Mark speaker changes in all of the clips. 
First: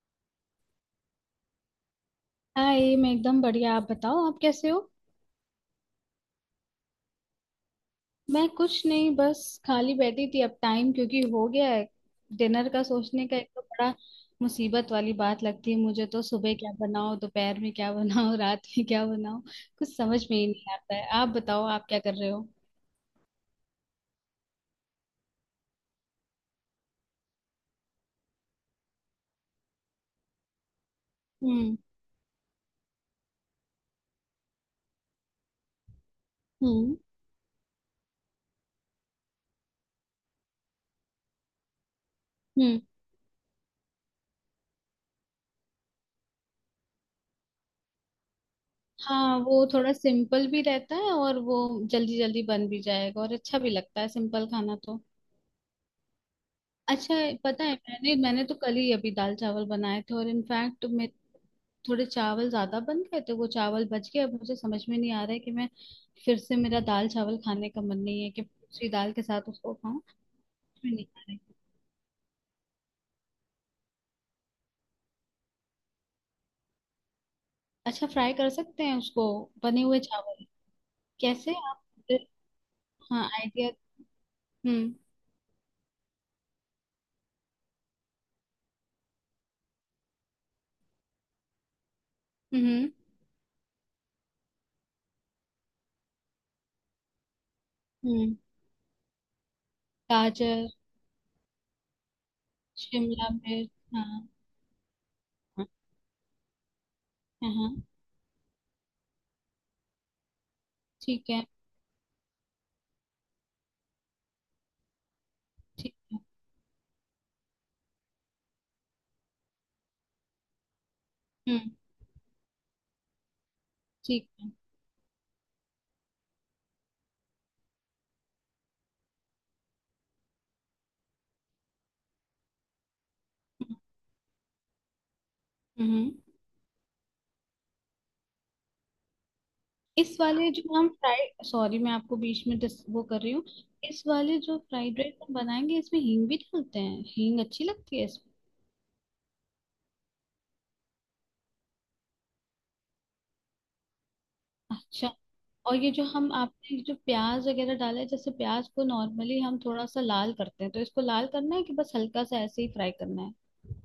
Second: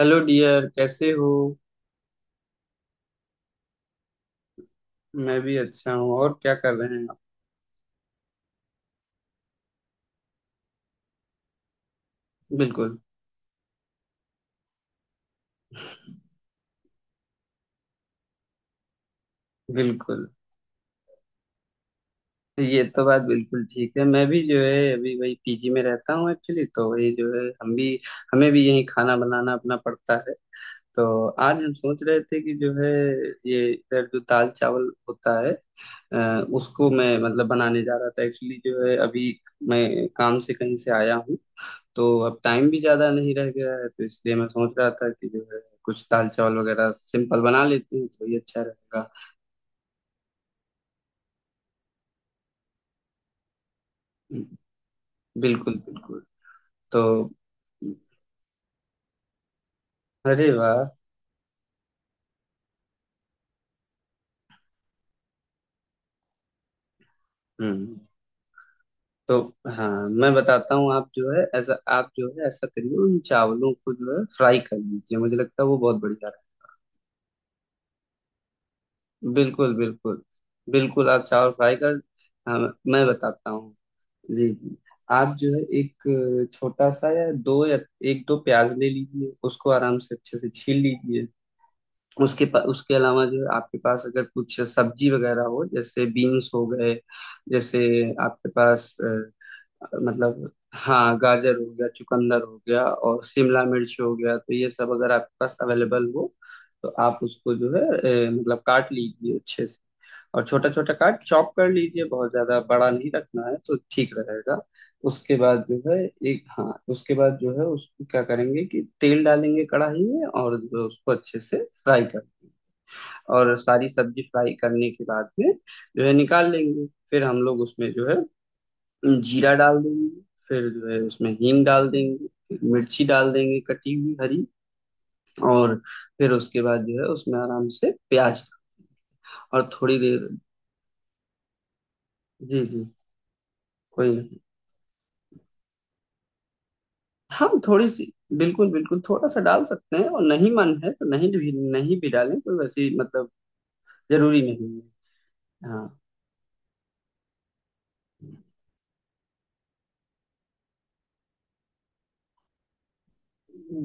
Speaker 1: Hello dear, कैसे हो।
Speaker 2: Hi, मैं एकदम बढ़िया। आप बताओ, आप कैसे हो?
Speaker 1: मैं भी अच्छा हूँ और क्या कर रहे हैं आप।
Speaker 2: मैं कुछ नहीं, बस खाली बैठी थी। अब टाइम क्योंकि हो गया है डिनर का
Speaker 1: बिल्कुल
Speaker 2: सोचने का, एक तो बड़ा मुसीबत वाली बात लगती है मुझे, तो सुबह क्या बनाओ, दोपहर में क्या बनाओ, रात में क्या बनाओ, कुछ समझ
Speaker 1: बिल्कुल।
Speaker 2: में ही नहीं आता है। आप बताओ, आप क्या कर रहे हो?
Speaker 1: ये तो बात बिल्कुल ठीक है। मैं भी जो है अभी वही पीजी में रहता हूँ एक्चुअली। तो वही जो है हम भी हमें भी यही खाना बनाना अपना पड़ता है। तो आज हम
Speaker 2: हम्म।
Speaker 1: सोच रहे थे कि जो है ये इधर जो दाल चावल होता है, उसको
Speaker 2: हम्म।
Speaker 1: मैं मतलब बनाने जा रहा था एक्चुअली। जो है अभी मैं काम से कहीं से आया हूँ। तो अब टाइम
Speaker 2: हम्म।
Speaker 1: भी ज्यादा नहीं रह गया है। तो इसलिए मैं सोच रहा था कि जो है कुछ दाल चावल वगैरह सिंपल बना लेते हैं तो ये अच्छा रहेगा।
Speaker 2: हाँ, वो थोड़ा सिंपल भी रहता है और वो जल्दी जल्दी बन भी जाएगा, और अच्छा भी लगता है सिंपल
Speaker 1: हम्म,
Speaker 2: खाना तो।
Speaker 1: बिल्कुल बिल्कुल। तो
Speaker 2: अच्छा है, पता है, मैंने मैंने तो कल ही अभी दाल चावल बनाए थे, और
Speaker 1: अरे वाह।
Speaker 2: इनफैक्ट मैं, थोड़े चावल ज्यादा बन गए थे, वो चावल बच गए। अब मुझे समझ में नहीं आ रहा है कि मैं, फिर से मेरा दाल चावल खाने का मन
Speaker 1: हम्म।
Speaker 2: नहीं है कि दूसरी दाल के
Speaker 1: तो
Speaker 2: साथ उसको
Speaker 1: हाँ
Speaker 2: खाऊं।
Speaker 1: मैं बताता
Speaker 2: समझ
Speaker 1: हूँ।
Speaker 2: में नहीं आ रहा है।
Speaker 1: आप जो है ऐसा करिए। उन चावलों को जो है फ्राई कर लीजिए। मुझे लगता है वो बहुत बढ़िया
Speaker 2: अच्छा, फ्राई कर सकते हैं उसको?
Speaker 1: है। बिल्कुल
Speaker 2: बने हुए
Speaker 1: बिल्कुल।
Speaker 2: चावल?
Speaker 1: बिल्कुल आप चावल
Speaker 2: कैसे
Speaker 1: फ्राई
Speaker 2: आप?
Speaker 1: कर। हाँ मैं
Speaker 2: हाँ,
Speaker 1: बताता
Speaker 2: आइडिया।
Speaker 1: हूँ। जी जी।
Speaker 2: हम्म।
Speaker 1: आप जो है एक छोटा सा, या दो, या एक दो प्याज ले लीजिए। उसको आराम से अच्छे से छील लीजिए।
Speaker 2: हम्म।
Speaker 1: उसके अलावा जो है आपके पास अगर कुछ सब्जी वगैरह हो, जैसे बीन्स हो गए, जैसे
Speaker 2: हम्म।
Speaker 1: आपके पास मतलब,
Speaker 2: गाजर,
Speaker 1: हाँ, गाजर हो गया, चुकंदर हो गया और
Speaker 2: शिमला
Speaker 1: शिमला
Speaker 2: मिर्च,
Speaker 1: मिर्च
Speaker 2: हाँ
Speaker 1: हो
Speaker 2: हाँ,
Speaker 1: गया, तो ये सब अगर आपके पास अवेलेबल हो, तो आप
Speaker 2: हाँ,
Speaker 1: उसको जो है
Speaker 2: हाँ,
Speaker 1: मतलब काट लीजिए अच्छे से। और छोटा छोटा काट,
Speaker 2: ठीक है।
Speaker 1: चॉप कर लीजिए। बहुत ज्यादा बड़ा नहीं रखना है तो ठीक रहेगा। उसके बाद जो
Speaker 2: ठीक
Speaker 1: है,
Speaker 2: है।
Speaker 1: एक, हाँ, उसके बाद जो है उसको क्या करेंगे कि तेल डालेंगे कढ़ाई में और जो उसको अच्छे
Speaker 2: हम्म।
Speaker 1: से फ्राई कर, और सारी सब्जी
Speaker 2: ठीक है।
Speaker 1: फ्राई करने के बाद में जो है निकाल लेंगे। फिर हम लोग उसमें जो है जीरा डाल देंगे, फिर जो है उसमें हींग डाल देंगे, फिर मिर्ची डाल देंगे
Speaker 2: हम्म।
Speaker 1: कटी हुई हरी। और
Speaker 2: हम्म।
Speaker 1: फिर उसके बाद जो है उसमें आराम से प्याज और थोड़ी
Speaker 2: इस
Speaker 1: देर।
Speaker 2: वाले जो हम फ्राइड, सॉरी, मैं आपको बीच में
Speaker 1: जी जी।
Speaker 2: वो कर रही हूँ। इस
Speaker 1: कोई नहीं,
Speaker 2: वाले जो फ्राइड राइस हम बनाएंगे इसमें हींग भी डालते हैं, हींग
Speaker 1: हम
Speaker 2: अच्छी
Speaker 1: थोड़ी
Speaker 2: लगती है
Speaker 1: सी,
Speaker 2: इसमें।
Speaker 1: बिल्कुल बिल्कुल थोड़ा सा डाल सकते हैं। और नहीं मन है तो नहीं भी डालें, कोई वैसी मतलब जरूरी नहीं है।
Speaker 2: अच्छा। और
Speaker 1: हाँ।
Speaker 2: ये जो हम आपने, ये जो प्याज वगैरह डाला है, जैसे प्याज को नॉर्मली हम थोड़ा सा लाल करते हैं, तो इसको लाल करना है कि बस हल्का सा ऐसे ही फ्राई करना है?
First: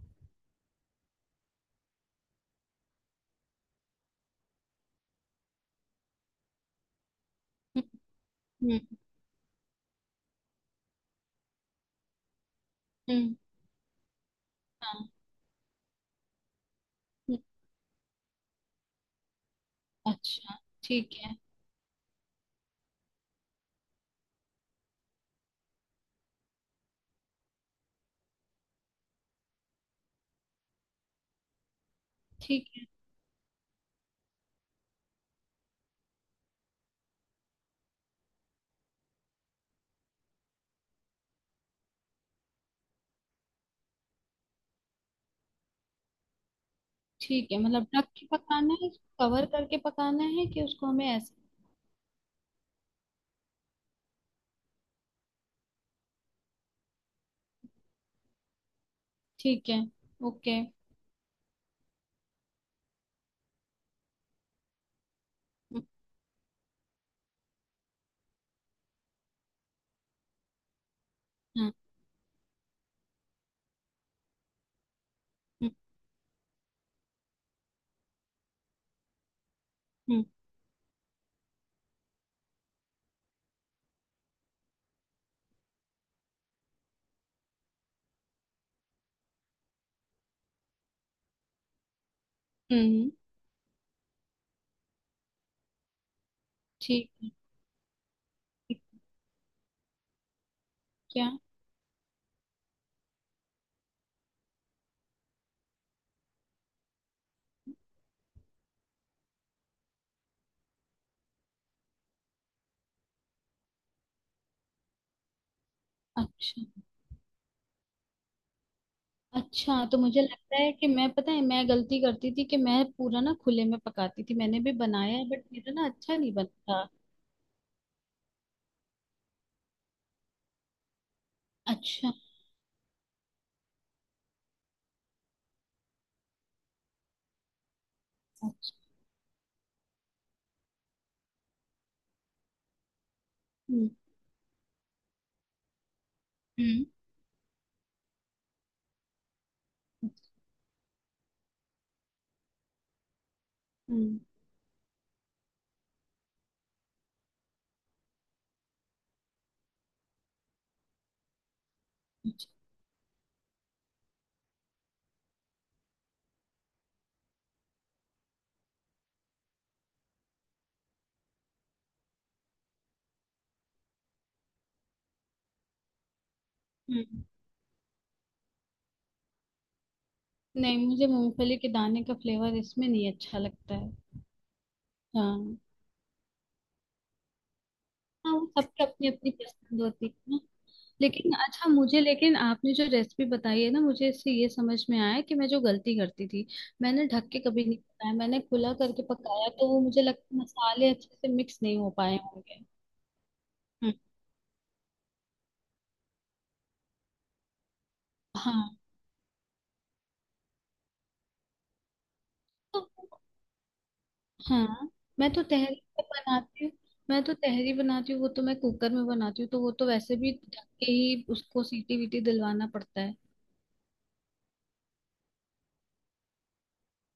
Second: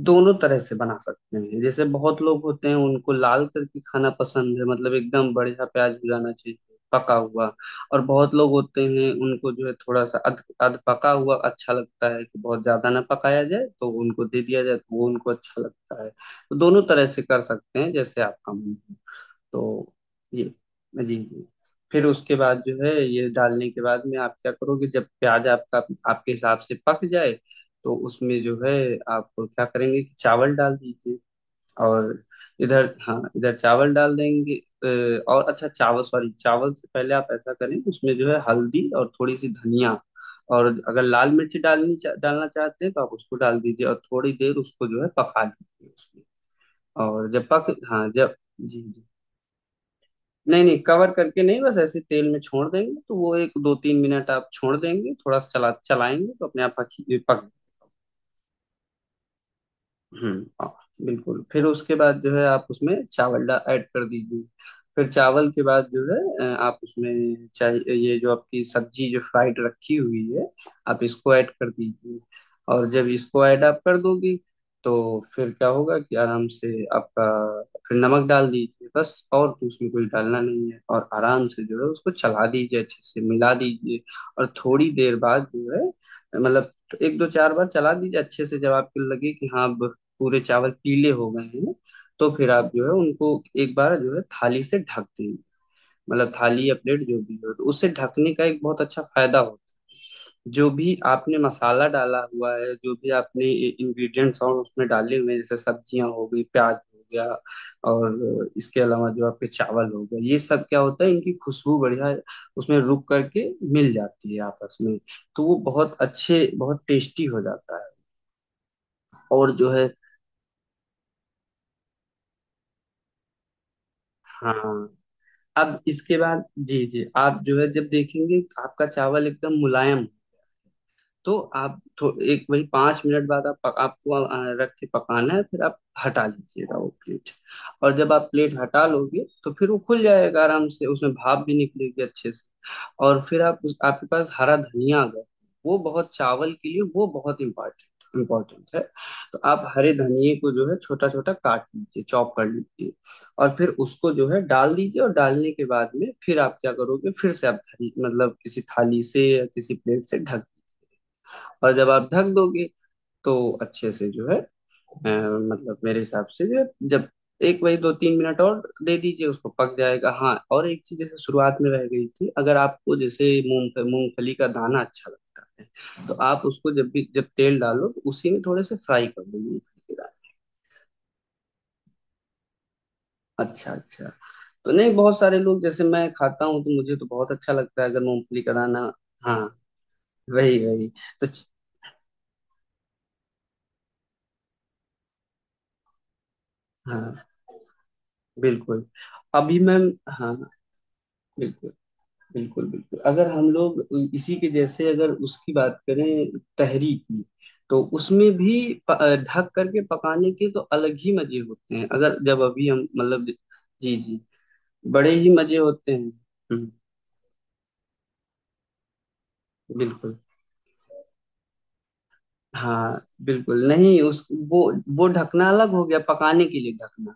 Speaker 1: दोनों तरह से बना सकते हैं। जैसे बहुत लोग होते हैं उनको लाल करके खाना पसंद है, मतलब एकदम बढ़िया प्याज भुनाना चाहिए, पका हुआ। और बहुत लोग
Speaker 2: हम्म।
Speaker 1: होते
Speaker 2: हम्म।
Speaker 1: हैं उनको जो है थोड़ा सा अध अध पका हुआ अच्छा लगता है, कि बहुत ज्यादा ना
Speaker 2: हम्म,
Speaker 1: पकाया जाए तो उनको दे दिया जाए, तो वो
Speaker 2: हाँ।
Speaker 1: उनको अच्छा लगता है। तो दोनों तरह से
Speaker 2: हम्म।
Speaker 1: कर सकते हैं जैसे आपका मन। तो ये।
Speaker 2: अच्छा। ठीक
Speaker 1: जी
Speaker 2: है।
Speaker 1: जी। फिर उसके बाद जो है ये डालने के बाद में आप क्या करोगे, जब प्याज आपका आपके हिसाब से पक जाए तो उसमें जो है आप क्या करेंगे कि चावल डाल दीजिए। और
Speaker 2: ठीक है।
Speaker 1: इधर, हाँ, इधर चावल डाल देंगे। और अच्छा, चावल, सॉरी, चावल से पहले आप ऐसा करें उसमें जो है हल्दी और थोड़ी सी धनिया, और अगर लाल मिर्च डालना चाहते हैं तो आप उसको डाल दीजिए और थोड़ी देर उसको जो है पका लीजिए उसमें। और जब
Speaker 2: ठीक है,
Speaker 1: पक
Speaker 2: मतलब
Speaker 1: हाँ,
Speaker 2: ढक के
Speaker 1: जब।
Speaker 2: पकाना
Speaker 1: जी।
Speaker 2: है? कवर करके पकाना है कि
Speaker 1: नहीं नहीं,
Speaker 2: उसको हमें
Speaker 1: कवर
Speaker 2: ऐसे?
Speaker 1: करके नहीं, बस ऐसे तेल में छोड़ देंगे तो वो एक दो तीन मिनट आप छोड़ देंगे, थोड़ा चलाएंगे तो अपने आप पक पक।
Speaker 2: ठीक है।
Speaker 1: हम्म,
Speaker 2: ओके।
Speaker 1: हाँ, बिल्कुल। फिर उसके बाद जो है आप उसमें चावल डा ऐड कर दीजिए। फिर चावल के
Speaker 2: हम्म।
Speaker 1: बाद जो है आप उसमें चाहे ये जो आपकी सब्जी जो फ्राइड रखी हुई है, आप इसको ऐड कर
Speaker 2: हम्म।
Speaker 1: दीजिए। और जब इसको ऐड आप कर दोगी, तो फिर क्या होगा कि आराम से आपका फिर नमक डाल दीजिए। बस, और तो उसमें कुछ
Speaker 2: हम्म।
Speaker 1: डालना नहीं है। और आराम से जो है उसको चला दीजिए, अच्छे से मिला दीजिए। और थोड़ी देर बाद जो है, मतलब एक दो चार बार चला दीजिए अच्छे से। जब आपको लगे कि हाँ अब पूरे चावल पीले हो गए हैं, तो फिर आप जो है
Speaker 2: हम्म,
Speaker 1: उनको एक बार जो है थाली से ढक दें। मतलब थाली या प्लेट
Speaker 2: ठीक
Speaker 1: जो
Speaker 2: है।
Speaker 1: भी हो। तो उससे ढकने का एक बहुत
Speaker 2: ठीक।
Speaker 1: अच्छा फायदा होता है, जो भी
Speaker 2: क्या?
Speaker 1: आपने मसाला डाला हुआ है, जो भी आपने इंग्रेडिएंट्स और उसमें डाले हुए हैं, जैसे सब्जियां हो गई, प्याज हो गया, और इसके अलावा जो आपके चावल हो गए, ये सब क्या होता है, इनकी खुशबू बढ़िया उसमें रुक करके मिल जाती है आपस में। तो वो बहुत अच्छे,
Speaker 2: अच्छा।
Speaker 1: बहुत टेस्टी हो जाता है। और जो
Speaker 2: अच्छा,
Speaker 1: है,
Speaker 2: तो मुझे लगता है कि मैं, पता है, मैं गलती करती थी कि मैं पूरा ना खुले में पकाती थी,
Speaker 1: हाँ,
Speaker 2: मैंने भी बनाया है बट मेरा
Speaker 1: अब
Speaker 2: ना अच्छा
Speaker 1: इसके
Speaker 2: नहीं
Speaker 1: बाद,
Speaker 2: बनता।
Speaker 1: जी जी, आप जो है जब देखेंगे आपका चावल एकदम मुलायम, तो आप
Speaker 2: अच्छा।
Speaker 1: एक वही 5 मिनट बाद आप आपको रख के पकाना है, फिर आप हटा लीजिएगा वो प्लेट। और जब आप प्लेट
Speaker 2: अच्छा।
Speaker 1: हटा लोगे तो फिर वो खुल जाएगा आराम से, उसमें भाप भी निकलेगी अच्छे से। और फिर आप
Speaker 2: हम्म।
Speaker 1: आपके पास हरा धनिया अगर, वो बहुत चावल के लिए
Speaker 2: हम्म।
Speaker 1: वो बहुत इम्पोर्टेंट इम्पोर्टेंट है। तो आप हरे धनिए को जो है छोटा छोटा काट लीजिए, चॉप कर लीजिए। और फिर उसको
Speaker 2: हम्म,
Speaker 1: जो है डाल दीजिए। और डालने के बाद में फिर आप क्या करोगे, फिर से आप मतलब किसी थाली से या किसी प्लेट से ढक। और जब आप ढक
Speaker 2: अच्छा,
Speaker 1: दोगे, तो अच्छे से जो है मतलब मेरे हिसाब से जो है जब एक वही दो तीन मिनट और दे दीजिए, उसको पक जाएगा। हाँ, और एक चीज जैसे शुरुआत में रह गई थी, अगर आपको जैसे मूंगफली का दाना अच्छा लगता है, तो आप उसको
Speaker 2: हम्म।
Speaker 1: जब तेल डालो तो उसी में थोड़े से फ्राई कर दो मूंगफली के
Speaker 2: नहीं, मुझे मूंगफली के दाने का फ्लेवर इसमें नहीं अच्छा
Speaker 1: दाने। अच्छा
Speaker 2: लगता है।
Speaker 1: अच्छा। तो नहीं, बहुत सारे
Speaker 2: हाँ।
Speaker 1: लोग जैसे, मैं खाता हूँ तो मुझे तो बहुत अच्छा लगता है अगर
Speaker 2: हाँ,
Speaker 1: मूंगफली का
Speaker 2: वो
Speaker 1: दाना।
Speaker 2: सबकी अपनी अपनी
Speaker 1: हाँ,
Speaker 2: पसंद होती है।
Speaker 1: वही वही। तो
Speaker 2: लेकिन
Speaker 1: च-
Speaker 2: अच्छा, मुझे लेकिन आपने जो रेसिपी बताई है ना, मुझे इससे ये समझ में आया कि मैं जो गलती करती थी, मैंने
Speaker 1: हाँ,
Speaker 2: ढक के कभी नहीं पकाया, मैंने खुला
Speaker 1: बिल्कुल।
Speaker 2: करके पकाया,
Speaker 1: अभी
Speaker 2: तो वो
Speaker 1: मैम,
Speaker 2: मुझे
Speaker 1: हाँ,
Speaker 2: लगता है मसाले अच्छे से मिक्स
Speaker 1: बिल्कुल
Speaker 2: नहीं हो पाए होंगे।
Speaker 1: बिल्कुल बिल्कुल। अगर हम लोग
Speaker 2: हम्म,
Speaker 1: इसी के जैसे अगर उसकी बात करें तहरी की, तो उसमें भी
Speaker 2: हाँ।
Speaker 1: ढक करके पकाने के तो अलग ही मजे होते हैं, अगर। जब अभी हम
Speaker 2: तो
Speaker 1: मतलब, जी जी,
Speaker 2: हाँ,
Speaker 1: बड़े ही
Speaker 2: मैं तो
Speaker 1: मजे
Speaker 2: तहरी
Speaker 1: होते
Speaker 2: तो
Speaker 1: हैं।
Speaker 2: बनाती
Speaker 1: हम्म,
Speaker 2: हूँ। मैं तो तहरी बनाती हूँ, वो तो मैं कुकर में बनाती हूँ, तो वो तो वैसे
Speaker 1: बिल्कुल।
Speaker 2: भी ढक के ही उसको सीटी वीटी दिलवाना
Speaker 1: हाँ,
Speaker 2: पड़ता है।
Speaker 1: बिल्कुल। नहीं, उस वो ढकना अलग हो गया, पकाने के लिए ढकना।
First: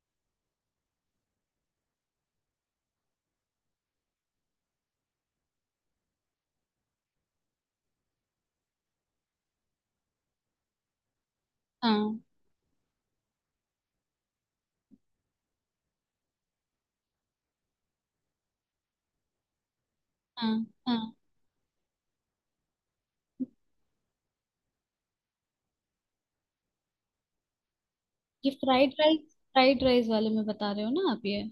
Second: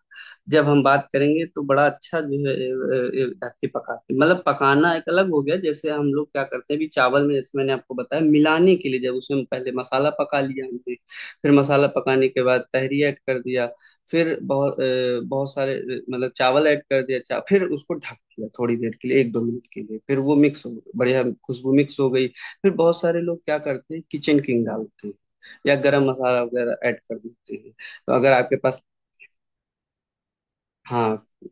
Speaker 1: जब हम बात करेंगे तो बड़ा अच्छा। जो है ढक के पकाते, मतलब पकाना एक अलग हो गया। जैसे हम लोग क्या करते हैं अभी चावल में, जैसे मैंने आपको बताया, मिलाने के लिए जब उसमें पहले मसाला पका लिया हमने, फिर मसाला
Speaker 2: हाँ।
Speaker 1: पकाने के बाद तहरी ऐड कर दिया। फिर बहुत सारे मतलब चावल ऐड कर दिया, फिर उसको ढक दिया थोड़ी देर के लिए, एक दो मिनट के लिए। फिर वो मिक्स
Speaker 2: हाँ।
Speaker 1: हो,
Speaker 2: हाँ,
Speaker 1: बढ़िया खुशबू मिक्स हो गई। फिर बहुत सारे लोग क्या करते हैं, किचन किंग डालते हैं या गरम मसाला वगैरह ऐड कर देते हैं, तो अगर
Speaker 2: ये
Speaker 1: आपके पास,
Speaker 2: फ्राइड राइस, फ्राइड राइस वाले में बता रहे हो ना आप
Speaker 1: हाँ।
Speaker 2: ये?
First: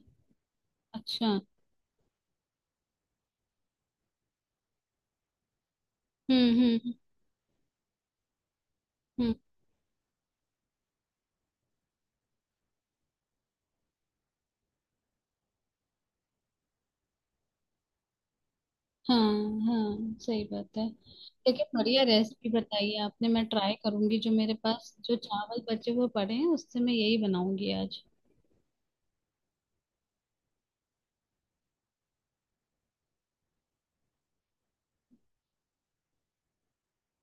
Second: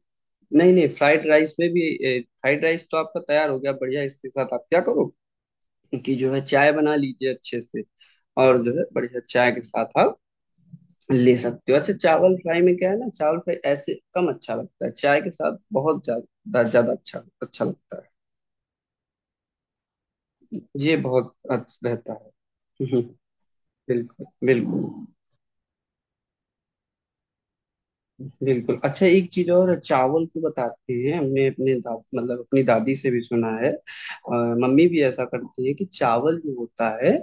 Speaker 1: नहीं नहीं,
Speaker 2: अच्छा।
Speaker 1: फ्राइड राइस तो आपका तैयार हो गया बढ़िया। इसके साथ आप क्या करो कि जो है
Speaker 2: हम्म।
Speaker 1: चाय बना
Speaker 2: हम्म।
Speaker 1: लीजिए अच्छे से। और जो है बढ़िया
Speaker 2: हम्म।
Speaker 1: चाय के साथ आप ले सकते हो। अच्छा, चावल फ्राई में क्या है ना, चावल फ्राई ऐसे कम अच्छा लगता है, चाय के साथ बहुत ज्यादा ज्यादा अच्छा अच्छा लगता
Speaker 2: हाँ। हाँ, सही
Speaker 1: है।
Speaker 2: बात है।
Speaker 1: ये बहुत
Speaker 2: लेकिन
Speaker 1: अच्छा
Speaker 2: बढ़िया
Speaker 1: रहता है।
Speaker 2: रेसिपी बताई है आपने, मैं ट्राई करूंगी,
Speaker 1: बिल्कुल
Speaker 2: जो मेरे पास
Speaker 1: बिल्कुल
Speaker 2: जो चावल बचे हुए पड़े हैं उससे मैं यही बनाऊंगी आज।
Speaker 1: बिल्कुल। अच्छा, एक चीज और चावल को बताते हैं, हमने अपने मतलब अपनी दादी से भी सुना है, और मम्मी भी ऐसा करती है, कि चावल जो होता है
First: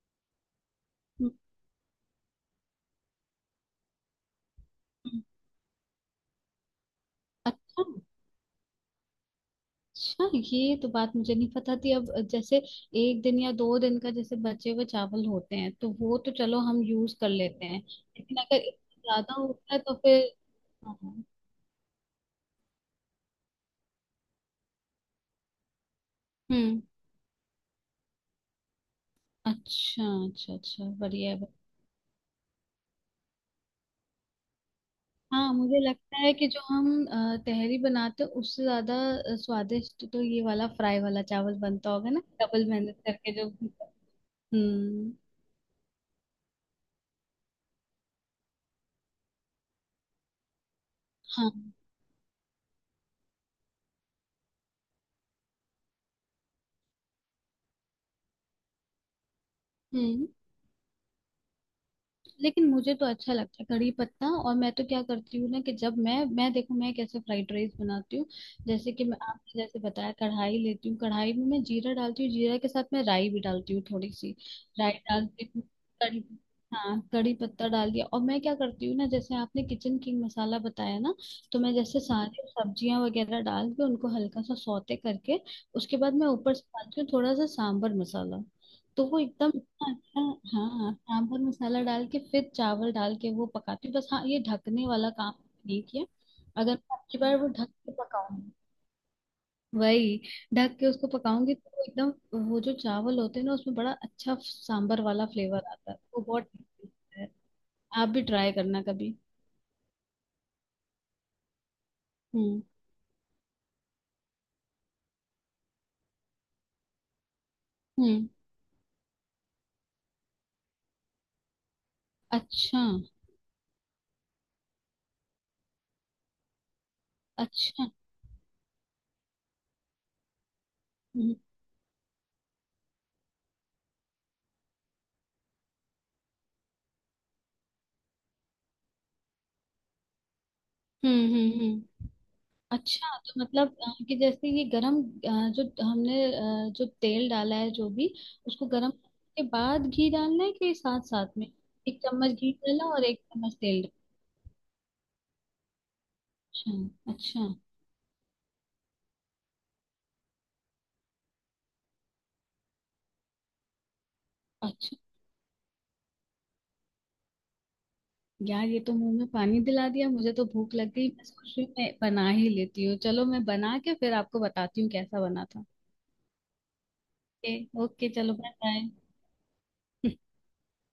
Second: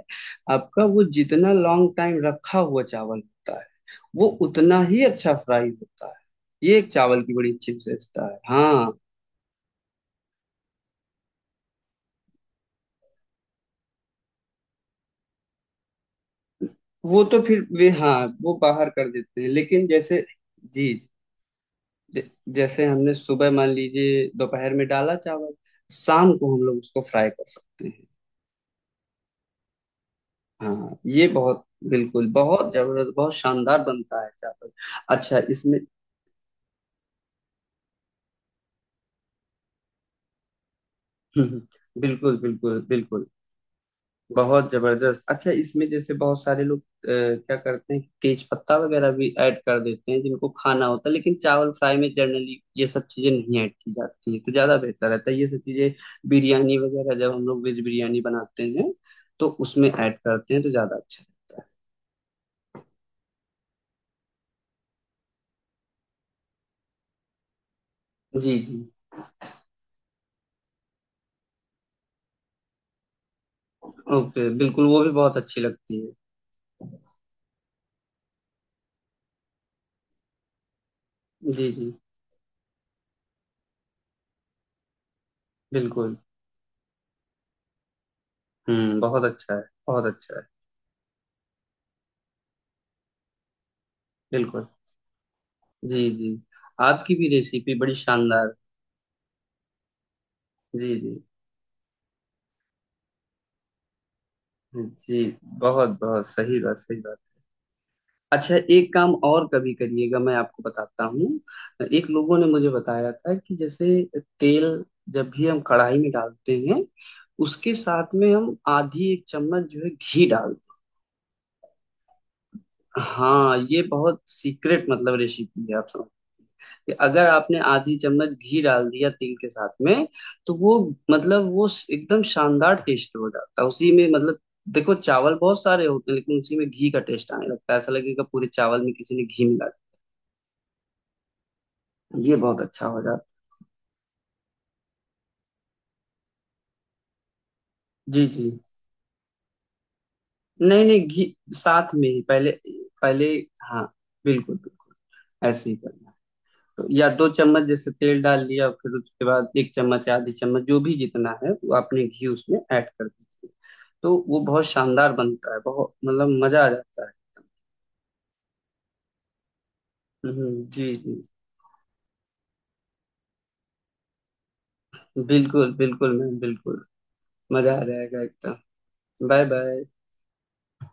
Speaker 1: आपका, वो
Speaker 2: हम्म।
Speaker 1: जितना लॉन्ग टाइम रखा हुआ चावल होता है, वो उतना ही
Speaker 2: हम्म।
Speaker 1: अच्छा फ्राई होता है। ये एक चावल की बड़ी अच्छी
Speaker 2: अच्छा।
Speaker 1: विशेषता है। हाँ।
Speaker 2: अच्छा, ये तो बात मुझे नहीं पता थी। अब जैसे एक दिन या 2 दिन का जैसे बचे हुए चावल होते हैं तो वो तो चलो हम यूज
Speaker 1: वो
Speaker 2: कर
Speaker 1: तो फिर
Speaker 2: लेते हैं,
Speaker 1: वे हाँ,
Speaker 2: लेकिन
Speaker 1: वो
Speaker 2: अगर
Speaker 1: बाहर
Speaker 2: इससे
Speaker 1: कर
Speaker 2: ज्यादा
Speaker 1: देते हैं।
Speaker 2: होता है
Speaker 1: लेकिन
Speaker 2: तो
Speaker 1: जैसे,
Speaker 2: फिर।
Speaker 1: जी,
Speaker 2: हाँ,
Speaker 1: ज- जैसे हमने सुबह मान लीजिए दोपहर में डाला चावल, शाम को हम लोग
Speaker 2: हम्म।
Speaker 1: उसको फ्राई कर सकते हैं।
Speaker 2: अच्छा, अच्छा, अच्छा,
Speaker 1: हाँ, ये
Speaker 2: बढ़िया है।
Speaker 1: बहुत बिल्कुल बहुत जबरदस्त बहुत शानदार बनता है चावल। अच्छा,
Speaker 2: हाँ,
Speaker 1: इसमें
Speaker 2: मुझे लगता है कि जो हम तहरी बनाते हैं उससे ज्यादा स्वादिष्ट तो ये वाला फ्राई वाला चावल बनता होगा ना
Speaker 1: बिल्कुल
Speaker 2: डबल
Speaker 1: बिल्कुल
Speaker 2: मेहनत
Speaker 1: बिल्कुल,
Speaker 2: करके जो।
Speaker 1: बहुत
Speaker 2: हम्म।
Speaker 1: जबरदस्त। अच्छा, इसमें जैसे बहुत सारे लोग क्या करते हैं, तेज पत्ता वगैरह भी ऐड कर देते हैं जिनको खाना होता है। लेकिन चावल
Speaker 2: हाँ।
Speaker 1: फ्राई में जनरली ये सब चीजें नहीं ऐड की जाती हैं, तो ज्यादा बेहतर रहता है। ये सब चीजें बिरयानी वगैरह, जब हम लोग वेज बिरयानी बनाते हैं, तो उसमें ऐड
Speaker 2: हम्म।
Speaker 1: करते हैं, तो ज्यादा अच्छा रहता
Speaker 2: लेकिन मुझे तो अच्छा लगता है कड़ी पत्ता, और मैं तो क्या करती हूँ ना, कि जब मैं देखो मैं कैसे फ्राइड राइस बनाती हूँ।
Speaker 1: है। जी जी।
Speaker 2: जैसे कि मैं, आपने जैसे बताया, कढ़ाई लेती हूँ, कढ़ाई में मैं जीरा डालती हूँ, जीरा के साथ मैं राई भी डालती हूँ थोड़ी सी।
Speaker 1: ओके, बिल्कुल,
Speaker 2: राई
Speaker 1: वो भी बहुत
Speaker 2: डालती
Speaker 1: अच्छी
Speaker 2: हूँ,
Speaker 1: लगती है।
Speaker 2: कड़ी, हाँ, कड़ी पत्ता डाल दिया। और मैं क्या करती हूँ ना, जैसे आपने किचन किंग मसाला बताया ना, तो
Speaker 1: जी
Speaker 2: मैं
Speaker 1: जी
Speaker 2: जैसे सारी सब्जियां वगैरह डाल के उनको हल्का सा सौते करके, उसके बाद
Speaker 1: बिल्कुल।
Speaker 2: मैं ऊपर से डालती हूँ थोड़ा सा सांबर मसाला,
Speaker 1: हम्म,
Speaker 2: तो वो
Speaker 1: बहुत
Speaker 2: एकदम।
Speaker 1: अच्छा है। बहुत
Speaker 2: अच्छा।
Speaker 1: अच्छा है।
Speaker 2: हाँ, सांभर मसाला डाल के फिर चावल डाल के वो पकाती हूँ बस, हाँ, ये
Speaker 1: बिल्कुल,
Speaker 2: ढकने वाला काम नहीं किया।
Speaker 1: जी जी,
Speaker 2: अगर मैं
Speaker 1: आपकी
Speaker 2: अगली
Speaker 1: भी
Speaker 2: बार वो ढक
Speaker 1: रेसिपी
Speaker 2: के
Speaker 1: बड़ी
Speaker 2: पकाऊंगी,
Speaker 1: शानदार।
Speaker 2: वही ढक के
Speaker 1: जी
Speaker 2: उसको
Speaker 1: जी
Speaker 2: पकाऊंगी तो वो एकदम, वो जो चावल होते हैं ना उसमें बड़ा अच्छा सांभर
Speaker 1: जी।
Speaker 2: वाला फ्लेवर आता
Speaker 1: बहुत
Speaker 2: है, वो
Speaker 1: बहुत
Speaker 2: बहुत
Speaker 1: सही बात,
Speaker 2: tasty
Speaker 1: सही बात।
Speaker 2: लगता है। आप भी ट्राई
Speaker 1: अच्छा,
Speaker 2: करना
Speaker 1: एक काम
Speaker 2: कभी।
Speaker 1: और कभी करिएगा, मैं आपको बताता हूँ। एक लोगों ने
Speaker 2: हम्म।
Speaker 1: मुझे बताया था कि जैसे तेल जब भी हम कढ़ाई में डालते हैं, उसके साथ
Speaker 2: हम्म।
Speaker 1: में हम आधी एक चम्मच जो है घी डालते
Speaker 2: अच्छा।
Speaker 1: हैं। हाँ, ये बहुत सीक्रेट मतलब रेसिपी है, आप समझ। कि अगर आपने
Speaker 2: अच्छा।
Speaker 1: आधी चम्मच घी डाल दिया तेल के साथ में, तो वो,
Speaker 2: हम्म।
Speaker 1: मतलब वो एकदम शानदार टेस्ट हो जाता है उसी में। मतलब देखो चावल बहुत सारे होते हैं, लेकिन उसी में घी का टेस्ट आने लगता है, ऐसा लगेगा पूरे चावल में किसी ने घी मिला
Speaker 2: हम्म। हम्म। हम्म।
Speaker 1: दिया। ये बहुत अच्छा हो
Speaker 2: अच्छा,
Speaker 1: जाता
Speaker 2: तो मतलब कि जैसे ये गरम, जो हमने, जो तेल डाला है जो
Speaker 1: है।
Speaker 2: भी,
Speaker 1: जी जी।
Speaker 2: उसको गरम करने के बाद घी डालना है कि
Speaker 1: नहीं नहीं,
Speaker 2: साथ
Speaker 1: घी
Speaker 2: साथ में?
Speaker 1: साथ
Speaker 2: एक
Speaker 1: में ही
Speaker 2: चम्मच
Speaker 1: पहले।
Speaker 2: घी डाला और एक
Speaker 1: पहले
Speaker 2: चम्मच
Speaker 1: हाँ,
Speaker 2: तेल
Speaker 1: बिल्कुल बिल्कुल ऐसे ही करना। तो या
Speaker 2: डाला? अच्छा।
Speaker 1: दो
Speaker 2: अच्छा।
Speaker 1: चम्मच जैसे तेल डाल लिया, फिर उसके बाद एक चम्मच या आधी चम्मच जो भी जितना है, वो आपने घी उसमें ऐड कर दीजिए। तो वो बहुत
Speaker 2: अच्छा।
Speaker 1: शानदार बनता है, बहुत मतलब मजा आ जाता है।
Speaker 2: यार, ये तो मुंह में पानी दिला दिया, मुझे तो भूख लग
Speaker 1: जी
Speaker 2: गई।
Speaker 1: जी
Speaker 2: मैं सोच रही हूँ मैं बना ही लेती हूँ, चलो, मैं बना के फिर आपको बताती हूँ कैसा बना था।
Speaker 1: बिल्कुल बिल्कुल मैम बिल्कुल, मजा आ
Speaker 2: ओके। ओके,
Speaker 1: जाएगा
Speaker 2: चलो, बाय
Speaker 1: एकदम।
Speaker 2: बाय।
Speaker 1: Bye bye.